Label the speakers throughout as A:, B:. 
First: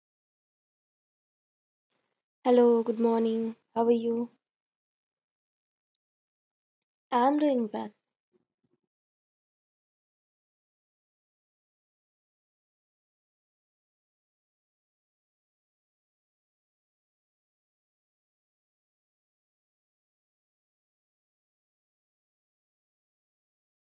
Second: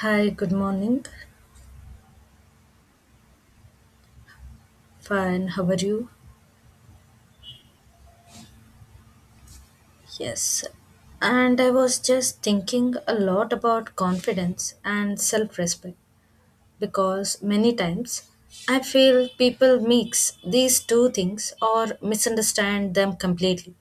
A: Hi, good morning.
B: Hello, good morning. How are you?
A: Fine, how are you?
B: I'm doing well.
A: Yes. And I was just thinking a lot about confidence and self respect because many times I feel people mix these two things or misunderstand them completely.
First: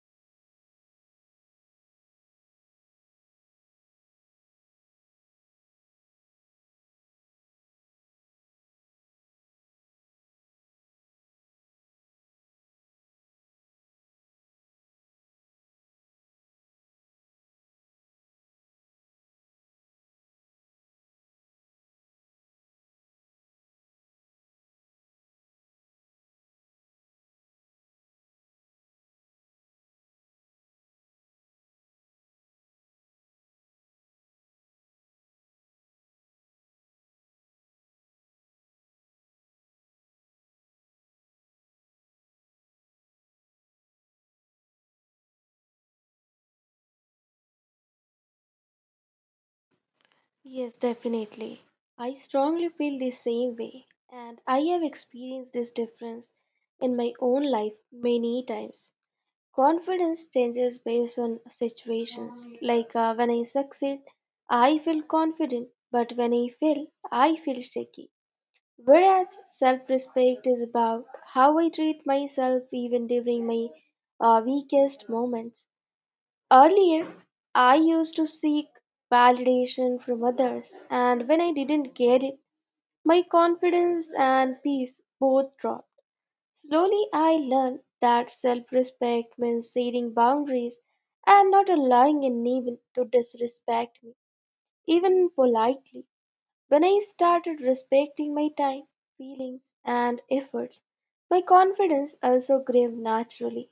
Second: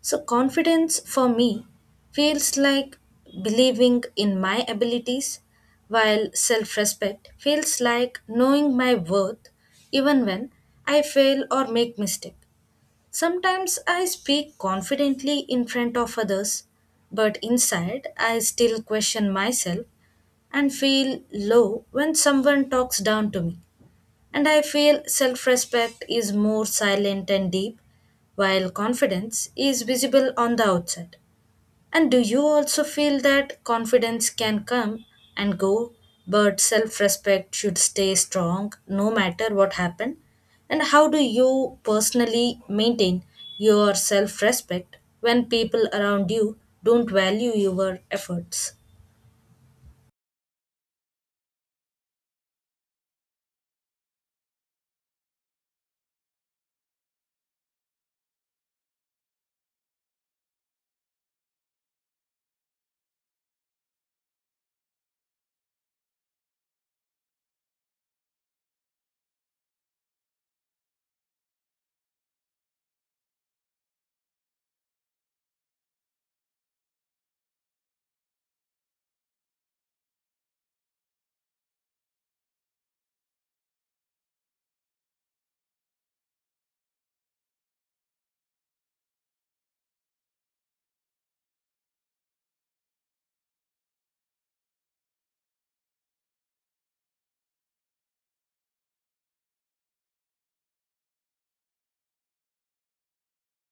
A: So, confidence for me feels like believing in my abilities, while self respect feels like knowing my worth even when I fail or make mistakes. Sometimes I speak confidently in front of others, but inside I still question myself and feel low when someone talks down to me. And I feel self respect is more silent and deep, while confidence is visible on the outside. And do you also feel that confidence can come and go, but self respect should stay strong no matter what happened? And how do you personally maintain your self respect when people around you don't value your efforts?
B: Yes, definitely. I strongly feel the same way, and I have experienced this difference in my own life many times. Confidence changes based on situations. When I succeed, I feel confident, but when I fail, I feel shaky. Whereas self respect is about how I treat myself even during my weakest moments. Earlier, I used to seek validation from others, and when I didn't get it, my confidence and peace both dropped. Slowly, I learned that self respect means setting boundaries and not allowing anyone to disrespect me, even politely. When I started respecting my time, feelings, and efforts, my confidence also grew naturally.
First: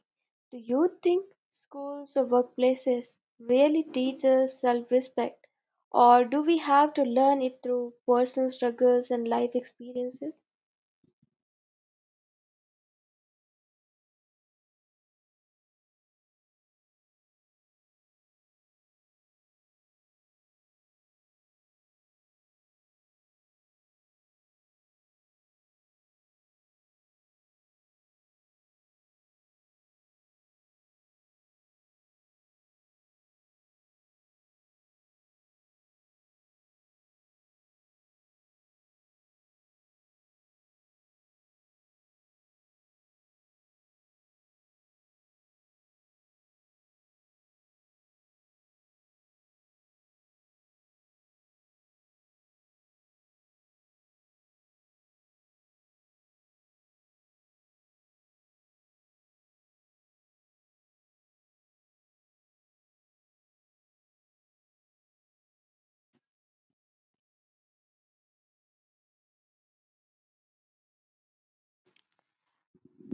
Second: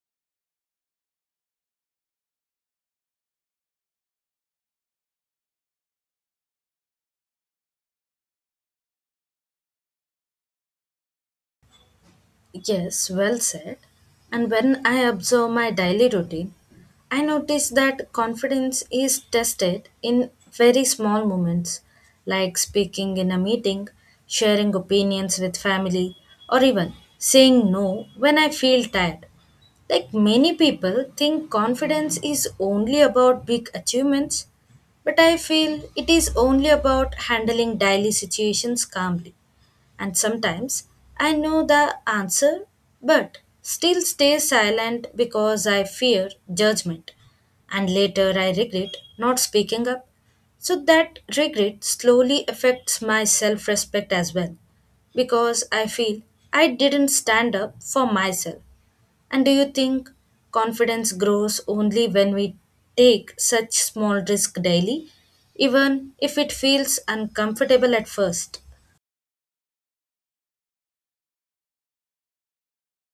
B: Do you think schools or workplaces really teach us self respect, or do we have to learn it through personal struggles and life experiences?
A: Yes, well said. And when I observe my daily routine, I notice that confidence is tested in very small moments, like speaking in a meeting, sharing opinions with family, or even saying no when I feel tired. Like many people think confidence is only about big achievements, but I feel it is only about handling daily situations calmly. And sometimes I know the answer but still stay silent because I fear judgment. And later I regret not speaking up. So that regret slowly affects my self respect as well because I feel I didn't stand up for myself. And do you think confidence grows only when we take such small risk daily, even if it feels uncomfortable at first?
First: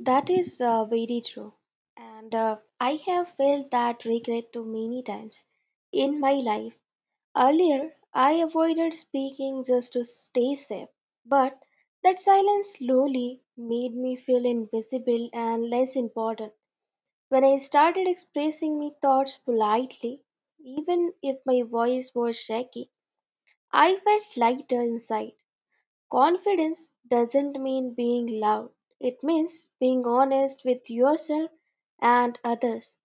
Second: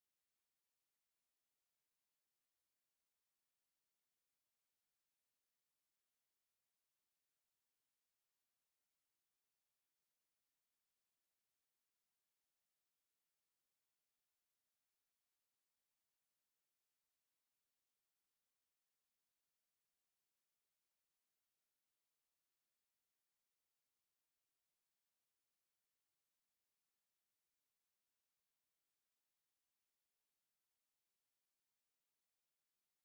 B: That is very true. And I have felt that regret too many times in my life. Earlier, I avoided speaking just to stay safe, but that silence slowly made me feel invisible and less important. When I started expressing my thoughts politely, even if my voice was shaky, I felt lighter inside. Confidence doesn't mean being loud, it means being honest with yourself and others.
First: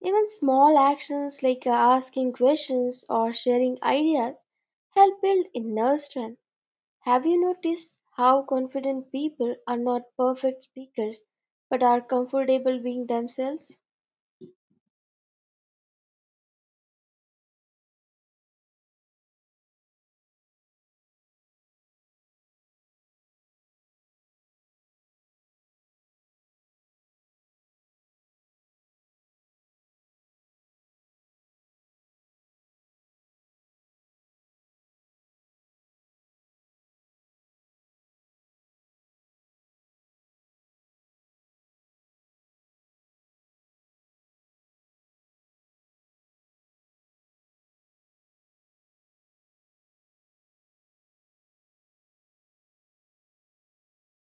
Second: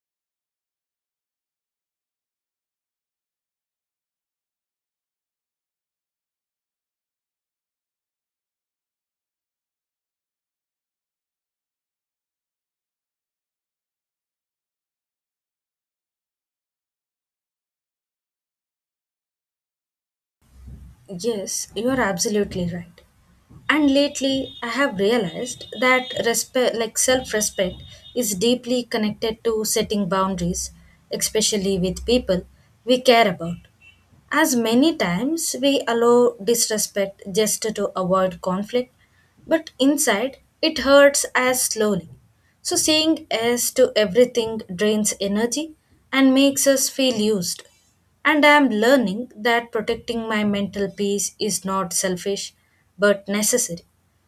B: Even small actions like asking questions or sharing ideas help build inner strength. Have you noticed how confident people are not perfect speakers but are comfortable being themselves?
A: Yes, you are absolutely right. And lately, I have realized that respect, like self-respect, is deeply connected to setting boundaries, especially with people we care about. As many times we allow disrespect just to avoid conflict, but inside it hurts as slowly. So saying yes to everything drains energy and makes us feel used. And I am learning that protecting my mental peace is not selfish but necessary.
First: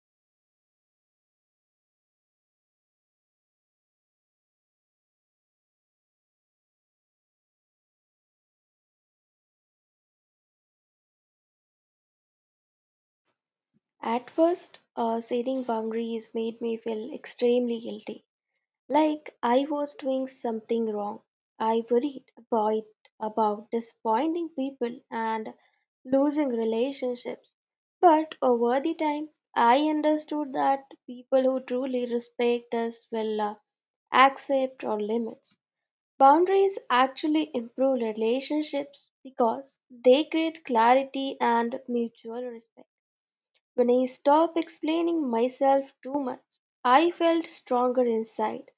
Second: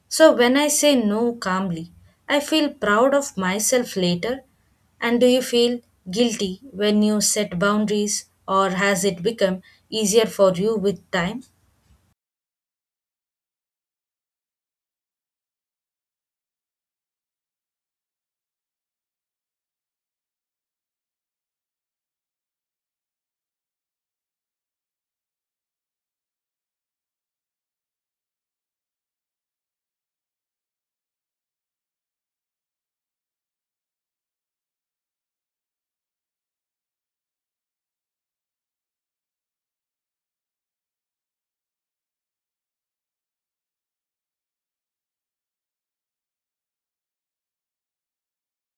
A: So when I say no calmly, I feel proud of myself later. And do you feel guilty when you set boundaries or has it become easier for you with time?
B: At first, setting boundaries made me feel extremely guilty, like I was doing something wrong. I worried about disappointing people and losing relationships. But over the time, I understood that people who truly respect us will accept our limits. Boundaries actually improve relationships because they create clarity and mutual respect. When I stopped explaining myself too much, I felt stronger inside.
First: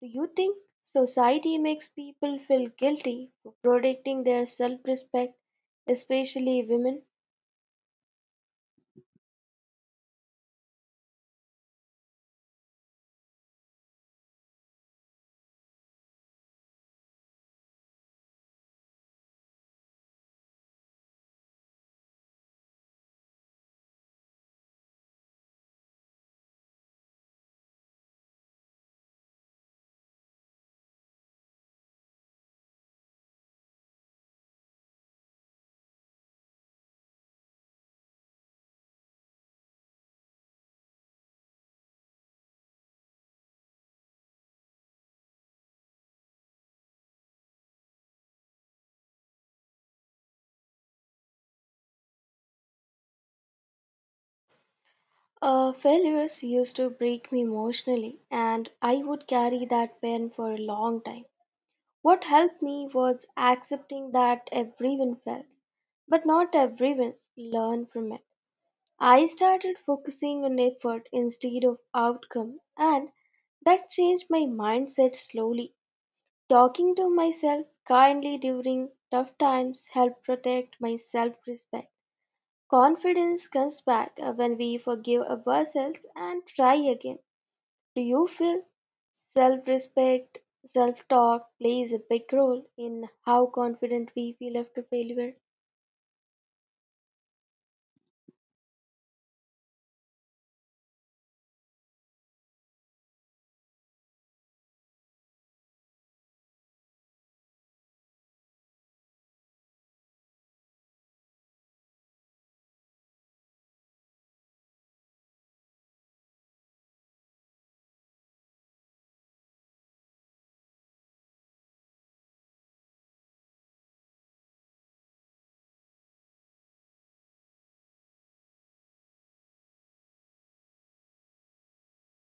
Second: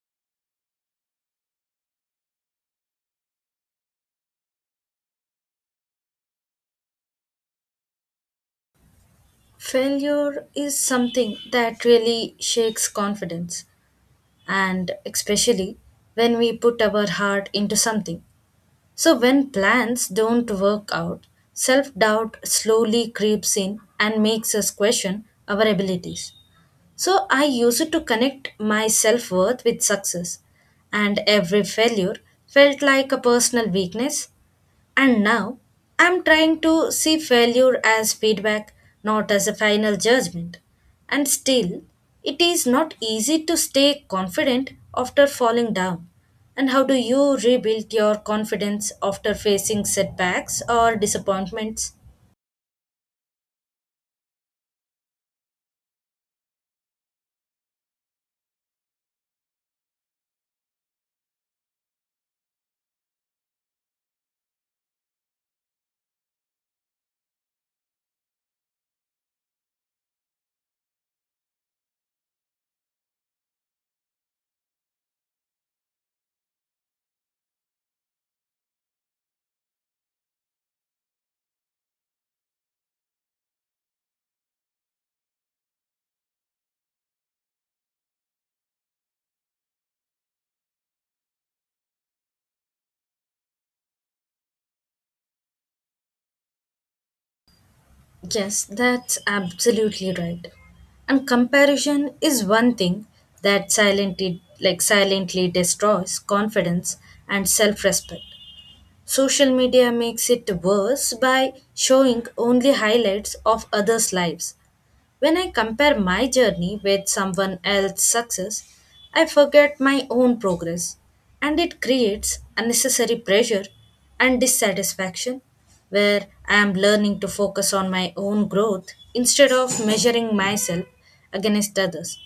B: Do you think society makes people feel guilty for protecting their self respect, especially women?
A: Failure is something that really shakes confidence, and especially when we put our heart into something. So, when plans don't work out, self doubt slowly creeps in and makes us question our abilities. So, I used to connect my self worth with success, and every failure felt like a personal weakness and now I'm trying to see failure as feedback, not as a final judgment. And still, it is not easy to stay confident after falling down. And how do you rebuild your confidence after facing setbacks or disappointments?
B: Failures used to break me emotionally, and I would carry that pain for a long time. What helped me was accepting that everyone fails, but not everyone learn from it. I started focusing on effort instead of outcome, and that changed my mindset slowly. Talking to myself kindly during tough times helped protect my self respect. Confidence comes back when we forgive ourselves and try again. Do you feel self respect, self talk plays a big role in how confident we feel after failure?
A: Yes, that's absolutely right. And comparison is one thing that silently like silently destroys confidence and self-respect. Social media makes it worse by showing only highlights of others' lives. When I compare my journey with someone else's success, I forget my own progress and it creates unnecessary pressure and dissatisfaction where I am learning to focus on my own growth instead of measuring myself against others.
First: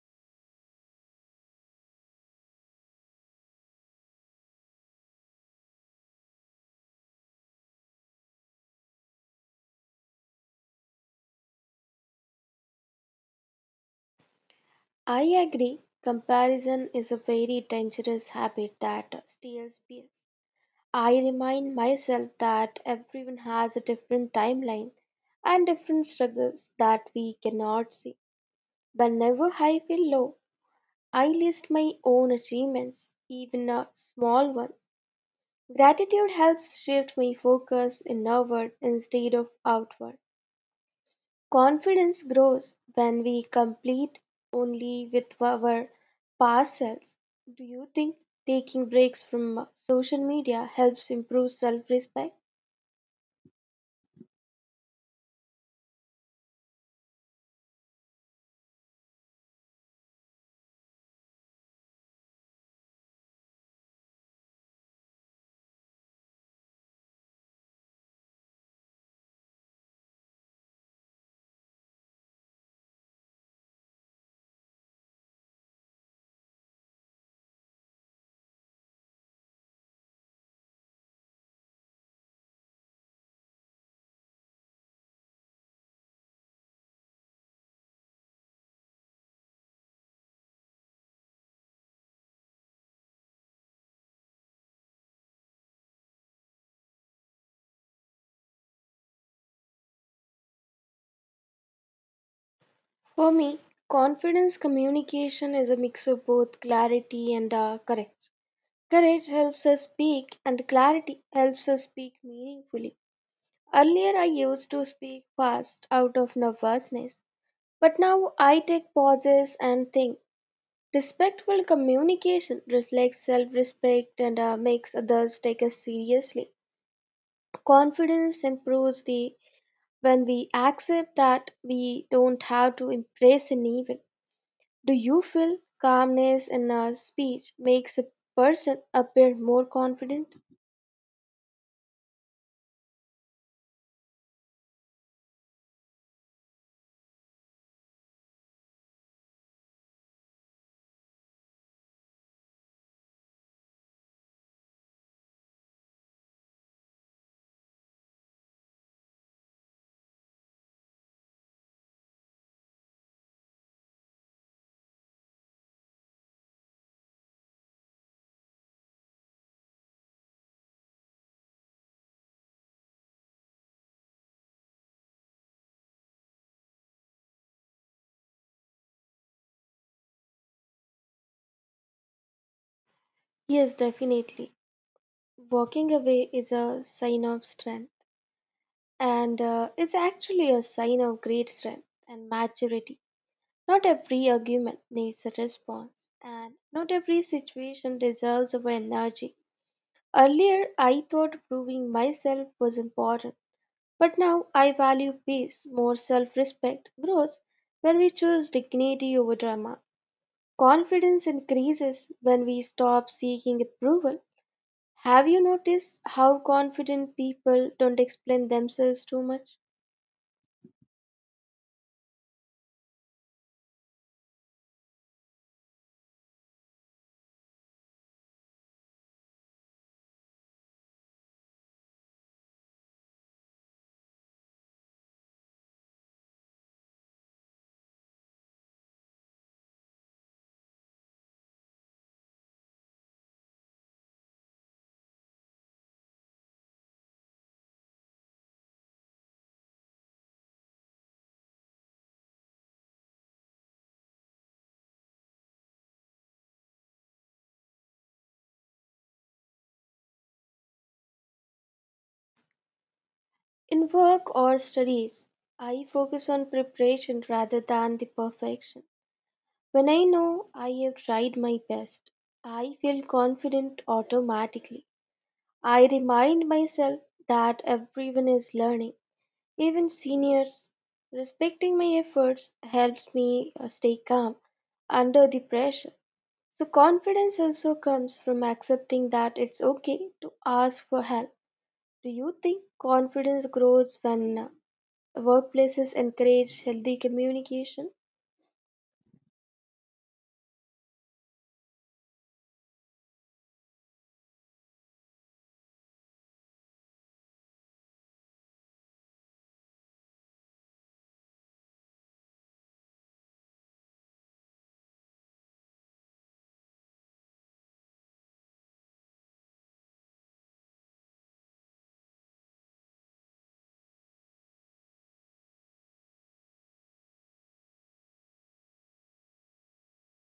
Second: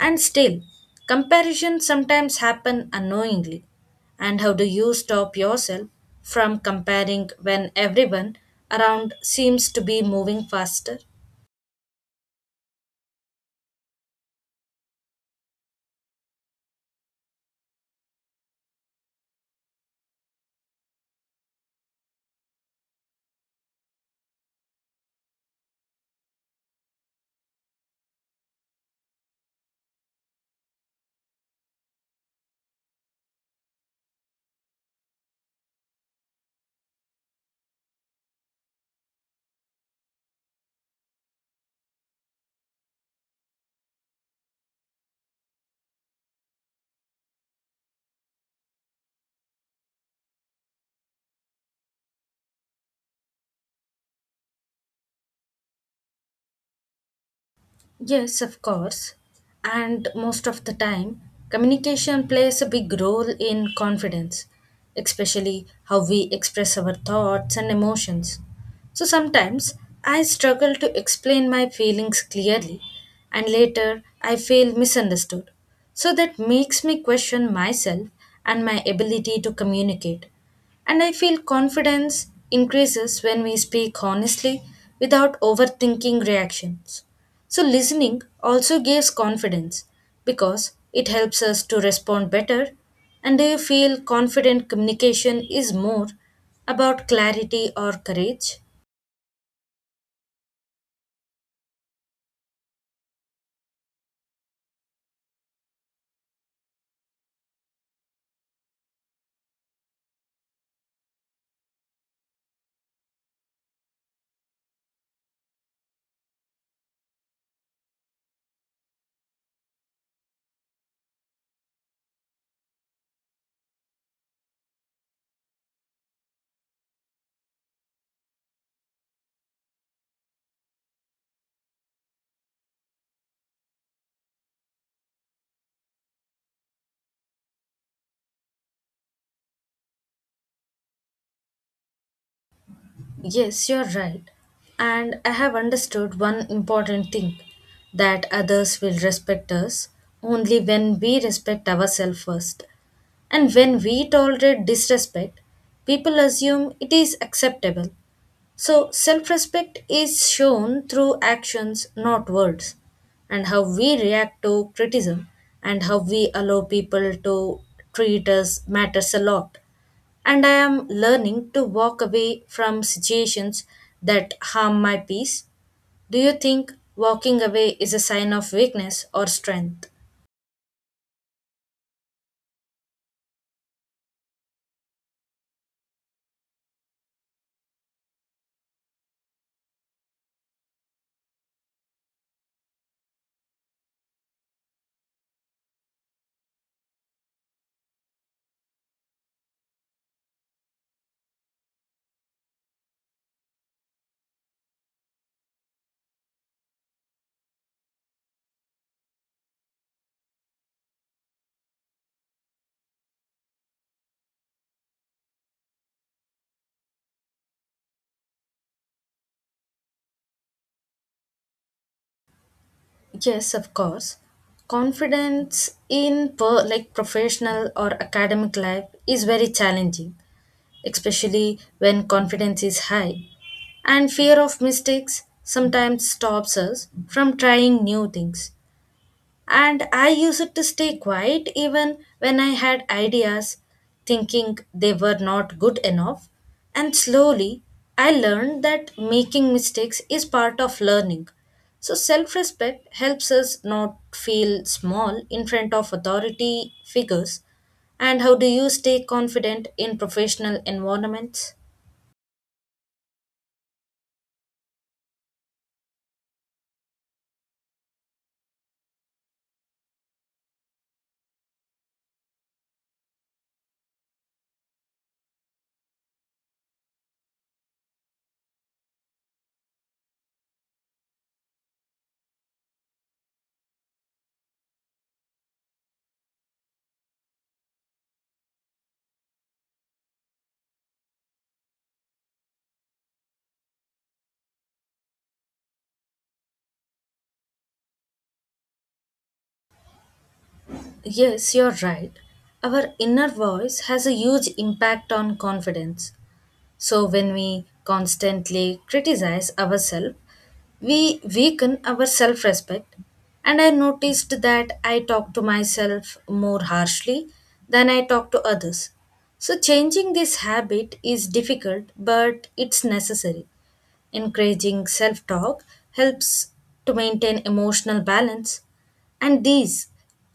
A: And still, comparisons sometimes happen unknowingly. And how do you stop yourself from comparing when everyone around seems to be moving faster?
B: I agree. Comparison is a very dangerous habit that steals peace. I remind myself that everyone has a different timeline and different struggles that we cannot see. Whenever I feel low, I list my own achievements, even small ones. Gratitude helps shift my focus inward instead of outward. Confidence grows when we complete only with our past selves. Do you think taking breaks from social media helps improve self respect?
A: Yes, of course. And most of the time, communication plays a big role in confidence, especially how we express our thoughts and emotions. So sometimes I struggle to explain my feelings clearly, and later I feel misunderstood. So that makes me question myself and my ability to communicate. And I feel confidence increases when we speak honestly without overthinking reactions. So, listening also gives confidence because it helps us to respond better. And do you feel confident communication is more about clarity or courage?
B: For me, confidence communication is a mix of both clarity and courage. Courage helps us speak, and clarity helps us speak meaningfully. Earlier, I used to speak fast out of nervousness, but now I take pauses and think. Respectful communication reflects self respect and makes others take us seriously. Confidence improves the when we accept that we don't have to impress anyone. Do you feel calmness in our speech makes a person appear more confident?
A: Yes, you're right. And I have understood one important thing that others will respect us only when we respect ourselves first. And when we tolerate disrespect, people assume it is acceptable. So, self respect is shown through actions, not words, and how we react to criticism and how we allow people to treat us matters a lot. And I am learning to walk away from situations that harm my peace. Do you think walking away is a sign of weakness or strength?
B: Yes, definitely. Walking away is a sign of strength and is actually a sign of great strength and maturity. Not every argument needs a response, and not every situation deserves our energy. Earlier, I thought proving myself was important, but now I value peace, more self respect, grows when we choose dignity over drama. Confidence increases when we stop seeking approval. Have you noticed how confident people don't explain themselves too much?
A: Yes, of course. Confidence in like professional or academic life is very challenging especially when confidence is high. And fear of mistakes sometimes stops us from trying new things and I used it to stay quiet even when I had ideas, thinking they were not good enough. And slowly, I learned that making mistakes is part of learning. So, self respect helps us not feel small in front of authority figures. And how do you stay confident in professional environments?
B: In work or studies, I focus on preparation rather than the perfection. When I know I have tried my best, I feel confident automatically. I remind myself that everyone is learning, even seniors. Respecting my efforts helps me stay calm under the pressure. So, confidence also comes from accepting that it's okay to ask for help. Do you think confidence grows when workplaces encourage healthy communication?
A: Yes, you're right. Our inner voice has a huge impact on confidence. So when we constantly criticize ourselves, we weaken our self respect. And I noticed that I talk to myself more harshly than I talk to others. So changing this habit is difficult, but it's necessary. Encouraging self talk helps to maintain emotional balance, and these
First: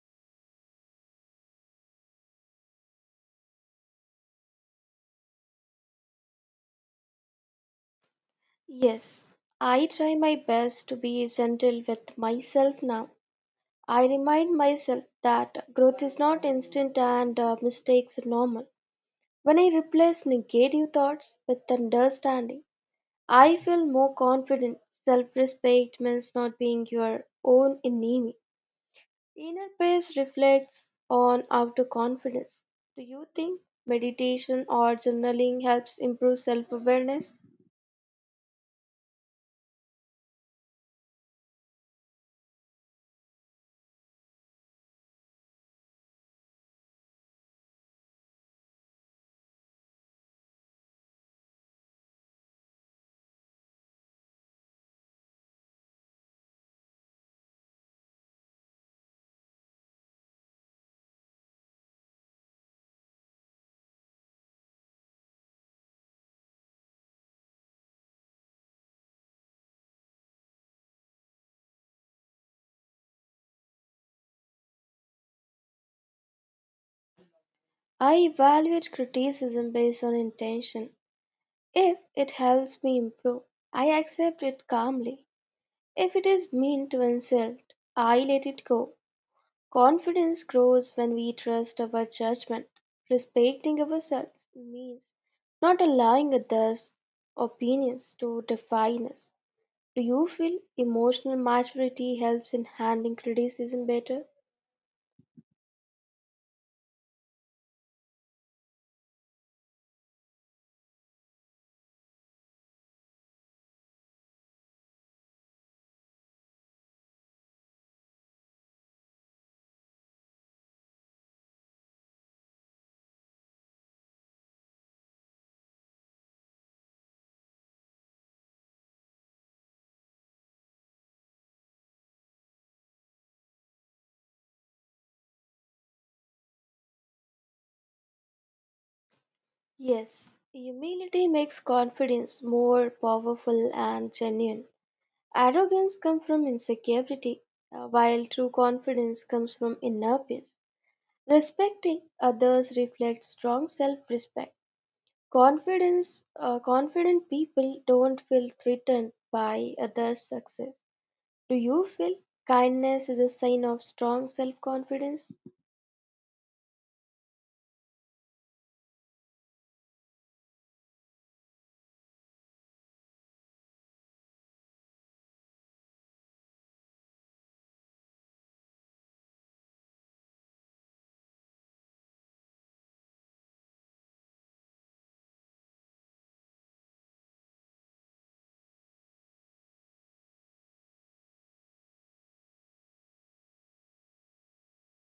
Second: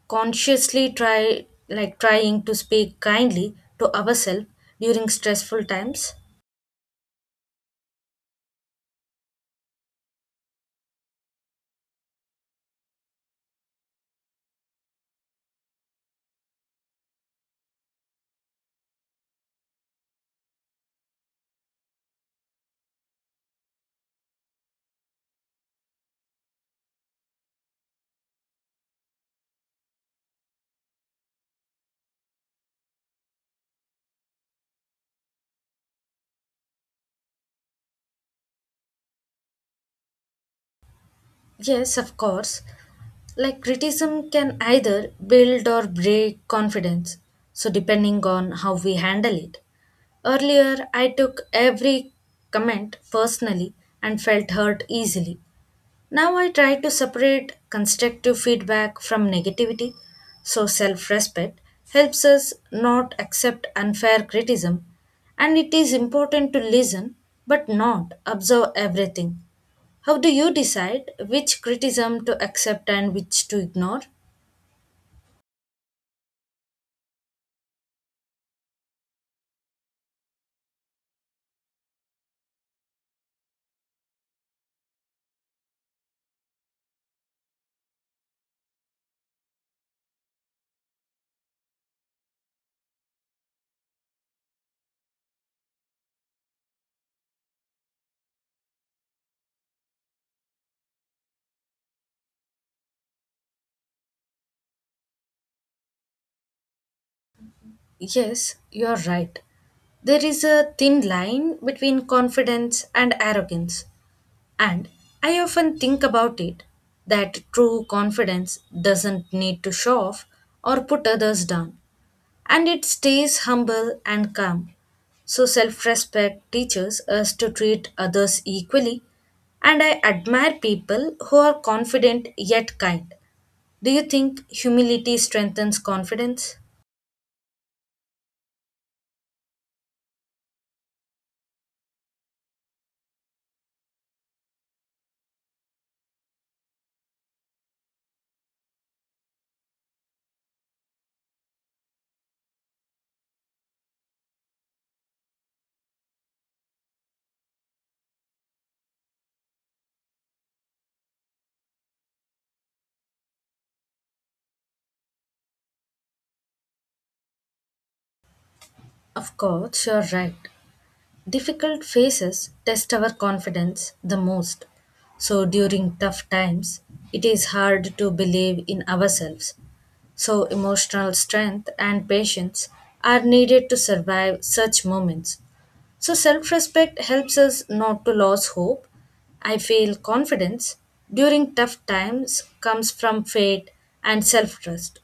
A: consciously trying to speak kindly to ourselves during stressful times.
B: Yes, I try my best to be gentle with myself now. I remind myself that growth is not instant and mistakes are normal. When I replace negative thoughts with understanding, I feel more confident. Self respect means not being your own enemy. Inner peace reflects on outer confidence. Do you think meditation or journaling helps improve self awareness?
A: Yes, of course, like criticism can either build or break confidence, so depending on how we handle it. Earlier, I took every comment personally and felt hurt easily. Now I try to separate constructive feedback from negativity, so self respect helps us not accept unfair criticism, and it is important to listen but not observe everything. How do you decide which criticism to accept and which to ignore?
B: I evaluate criticism based on intention. If it helps me improve, I accept it calmly. If it is mean to insult, I let it go. Confidence grows when we trust our judgment. Respecting ourselves means not allowing others' opinions to define us. Do you feel emotional maturity helps in handling criticism better?
A: Yes, you're right. There is a thin line between confidence and arrogance. And I often think about it that true confidence doesn't need to show off or put others down, and it stays humble and calm. So, self respect teaches us to treat others equally, and I admire people who are confident yet kind. Do you think humility strengthens confidence?
B: Yes, humility makes confidence more powerful and genuine. Arrogance comes from insecurity, while true confidence comes from inner peace. Respecting others reflects strong self-respect. Confident people don't feel threatened by others' success. Do you feel kindness is a sign of strong self-confidence?
A: Of course, you're right. Difficult phases test our confidence the most. So, during tough times, it is hard to believe in ourselves. So, emotional strength and patience are needed to survive such moments. So, self respect helps us not to lose hope. I feel confidence during tough times comes from faith and self trust.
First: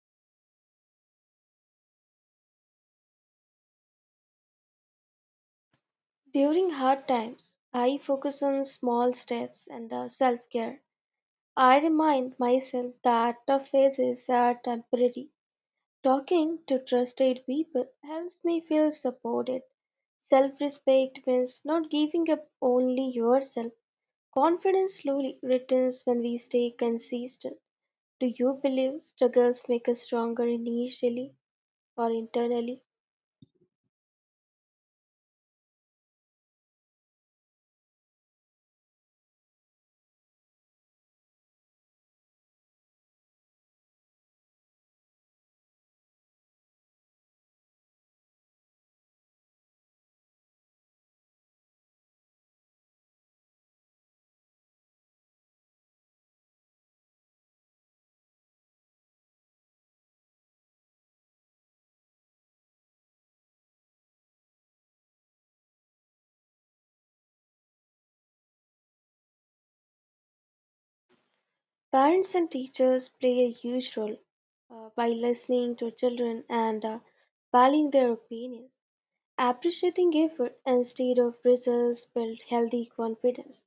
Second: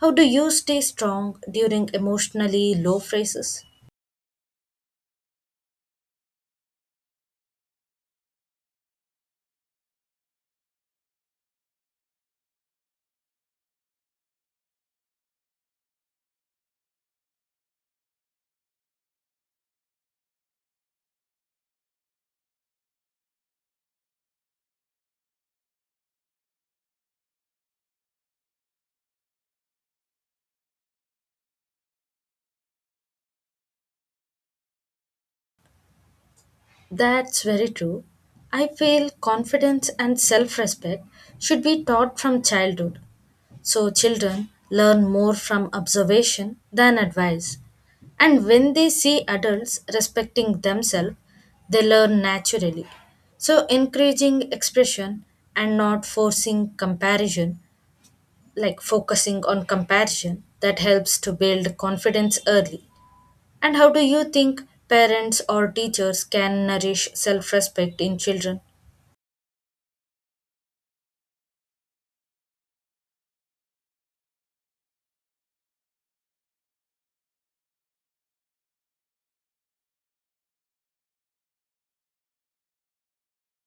A: How do you stay strong during emotionally low phases?
B: During hard times, I focus on small steps and self-care. I remind myself that tough phases are temporary. Talking to trusted people helps me feel supported. Self respect means not giving up only yourself. Confidence slowly returns when we stay consistent. Do you believe struggles make us stronger initially or internally?
A: That's very true. I feel confidence and self respect should be taught from childhood so children learn more from observation than advice. And when they see adults respecting themselves, they learn naturally. So, encouraging expression and not forcing comparison, like focusing on comparison, that helps to build confidence early. And how do you think parents or teachers can nourish self respect in children?
B: Parents and teachers play a huge role by listening to children and valuing their opinions. Appreciating effort instead of results build healthy confidence.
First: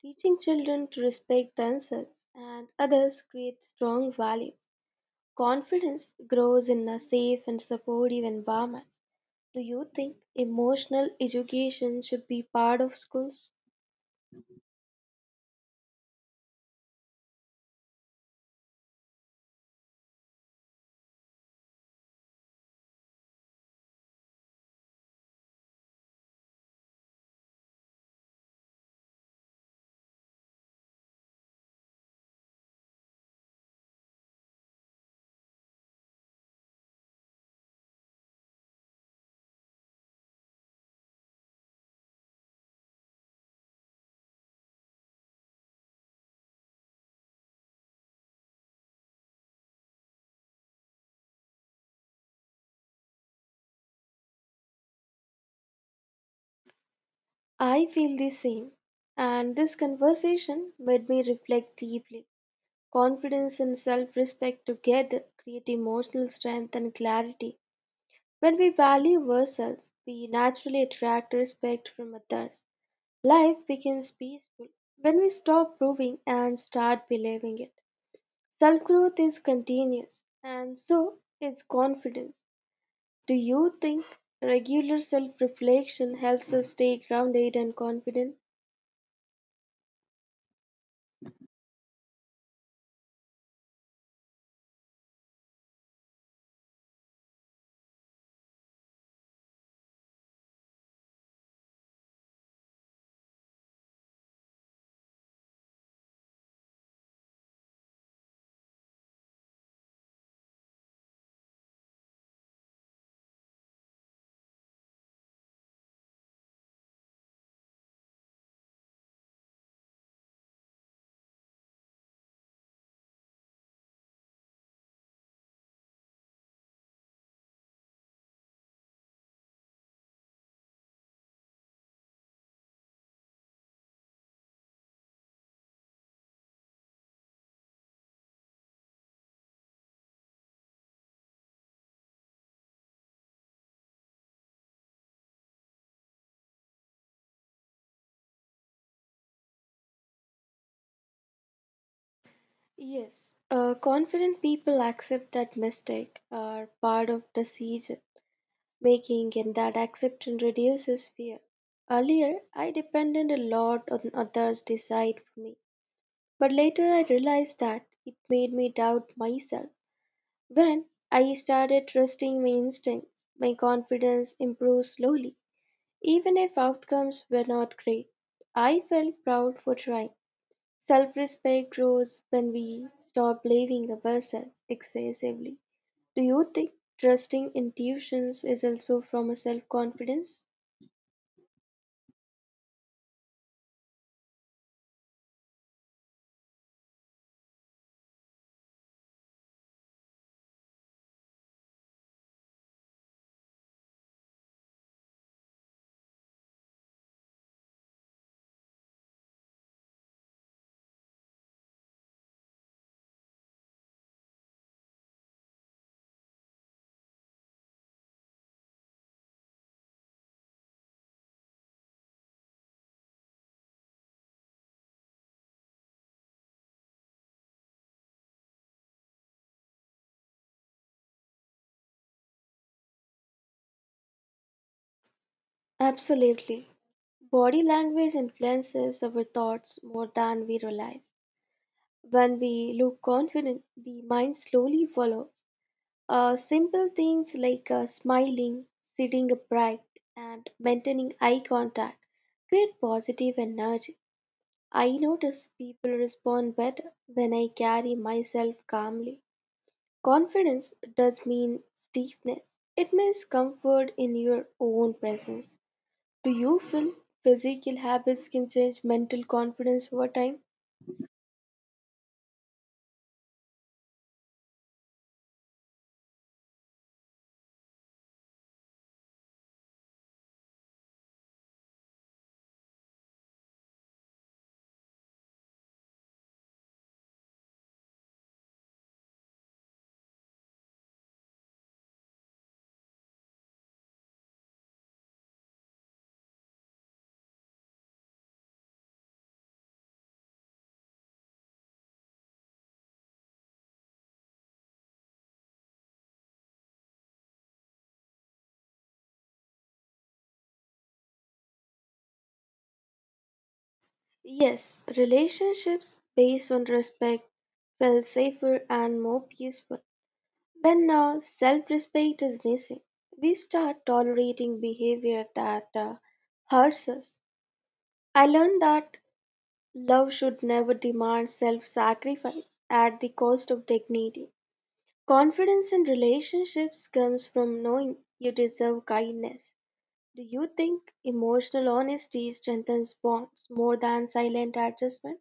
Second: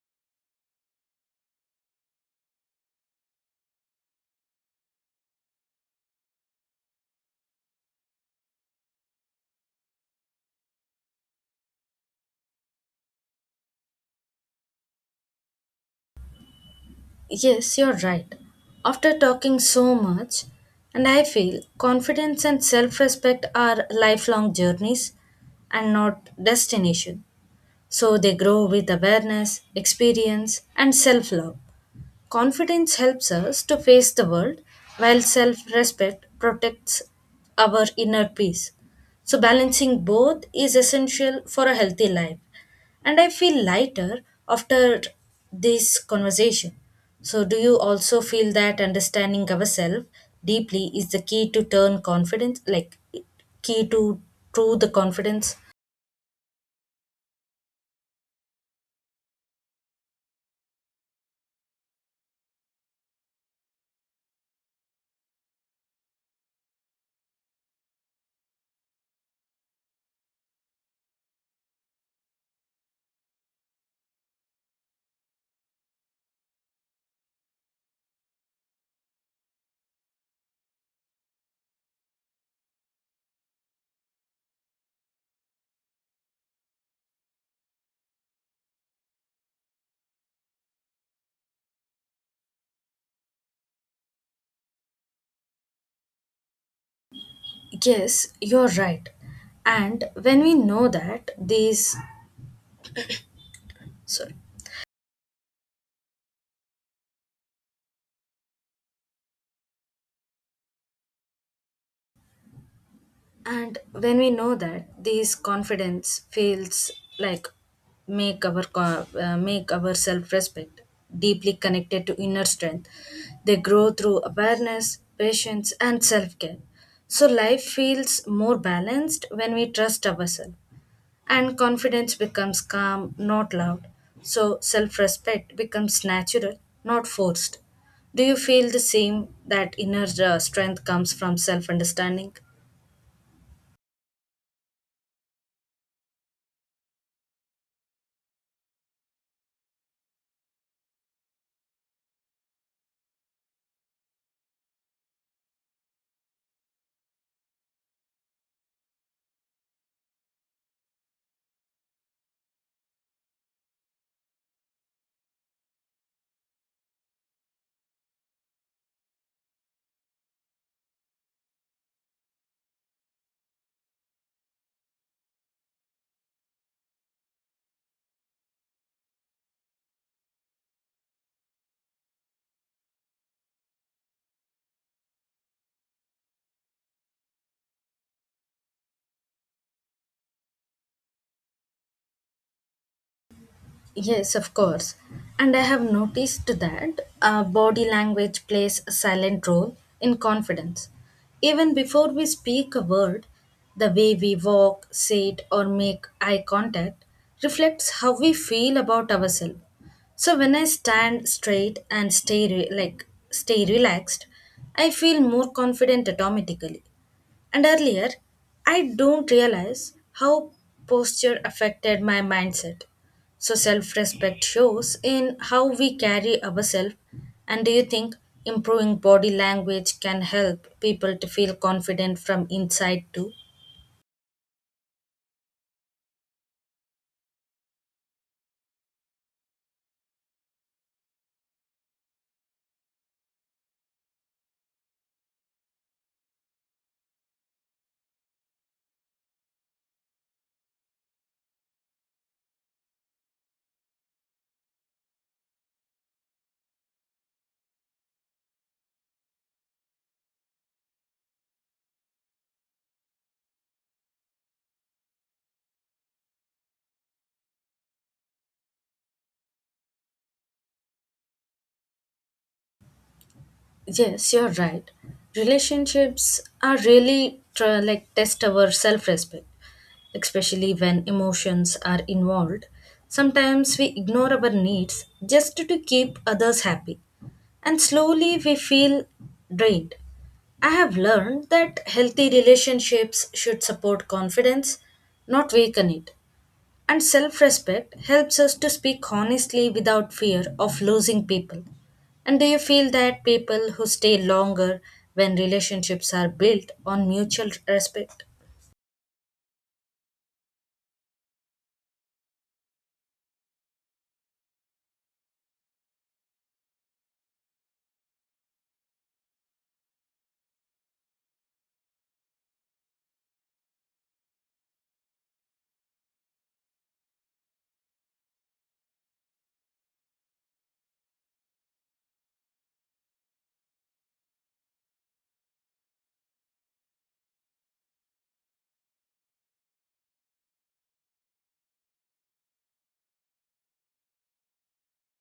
B: Teaching children to respect themselves and others creates strong values. Confidence grows in a safe and supportive environment. Do you think emotional education should be part of schools?
A: Yes, you're right. After talking so much, and I feel confidence and self respect are lifelong journeys and not destination. So they grow with awareness, experience, and self love. Confidence helps us to face the world, while self respect protects our inner peace. So, balancing both is essential for a healthy life. And I feel lighter after this conversation. So, do you also feel that understanding ourselves deeply is the key to turn confidence, like key to true the confidence?
B: I feel the same, and this conversation made me reflect deeply. Confidence and self respect together create emotional strength and clarity. When we value ourselves, we naturally attract respect from others. Life becomes peaceful when we stop proving and start believing it. Self growth is continuous, and so is confidence. Do you think regular self reflection helps us stay grounded and confident?
A: Yes, you're right. And when we know that these sorry, and when we know that these confidence feels like make our make our self respect deeply connected to inner strength. They grow through awareness, patience, and self care. So life feels more balanced when we trust ourselves, and confidence becomes calm, not loud. So self respect becomes natural, not forced. Do you feel the same that inner strength comes from self understanding?
B: Yes. Confident people accept that mistakes are part of decision making, and that acceptance reduces fear. Earlier, I depended a lot on others decide for me. But later I realized that it made me doubt myself. When I started trusting my instincts, my confidence improved slowly. Even if outcomes were not great, I felt proud for trying. Self respect grows when we stop blaming ourselves excessively. Do you think trusting intuitions is also from a self confidence?
A: Yes, of course. And I have noticed that body language plays a silent role in confidence. Even before we speak a word, the way we walk, sit, or make eye contact reflects how we feel about ourselves. So when I stand straight and like stay relaxed, I feel more confident automatically. And earlier, I don't realize how posture affected my mindset. So self respect shows in how we carry ourselves. And do you think improving body language can help people to feel confident from inside too?
B: Absolutely. Body language influences our thoughts more than we realize. When we look confident, the mind slowly follows. Simple things like smiling, sitting upright, and maintaining eye contact create positive energy. I notice people respond better when I carry myself calmly. Confidence does mean stiffness. It means comfort in your own presence. Do you feel physical habits can change mental confidence over time?
A: Yes, you're right. Relationships are like test our self respect, especially when emotions are involved. Sometimes we ignore our needs just to keep others happy, and slowly we feel drained. I have learned that healthy relationships should support confidence, not weaken it. And self respect helps us to speak honestly without fear of losing people. And do you feel that people who stay longer when relationships are built on mutual respect?
B: Yes, relationships based on respect feel safer and more peaceful. When self respect is missing, we start tolerating behavior that hurts us. I learned that love should never demand self sacrifice at the cost of dignity. Confidence in relationships comes from knowing you deserve kindness. Do you think emotional honesty strengthens bonds more than silent adjustment?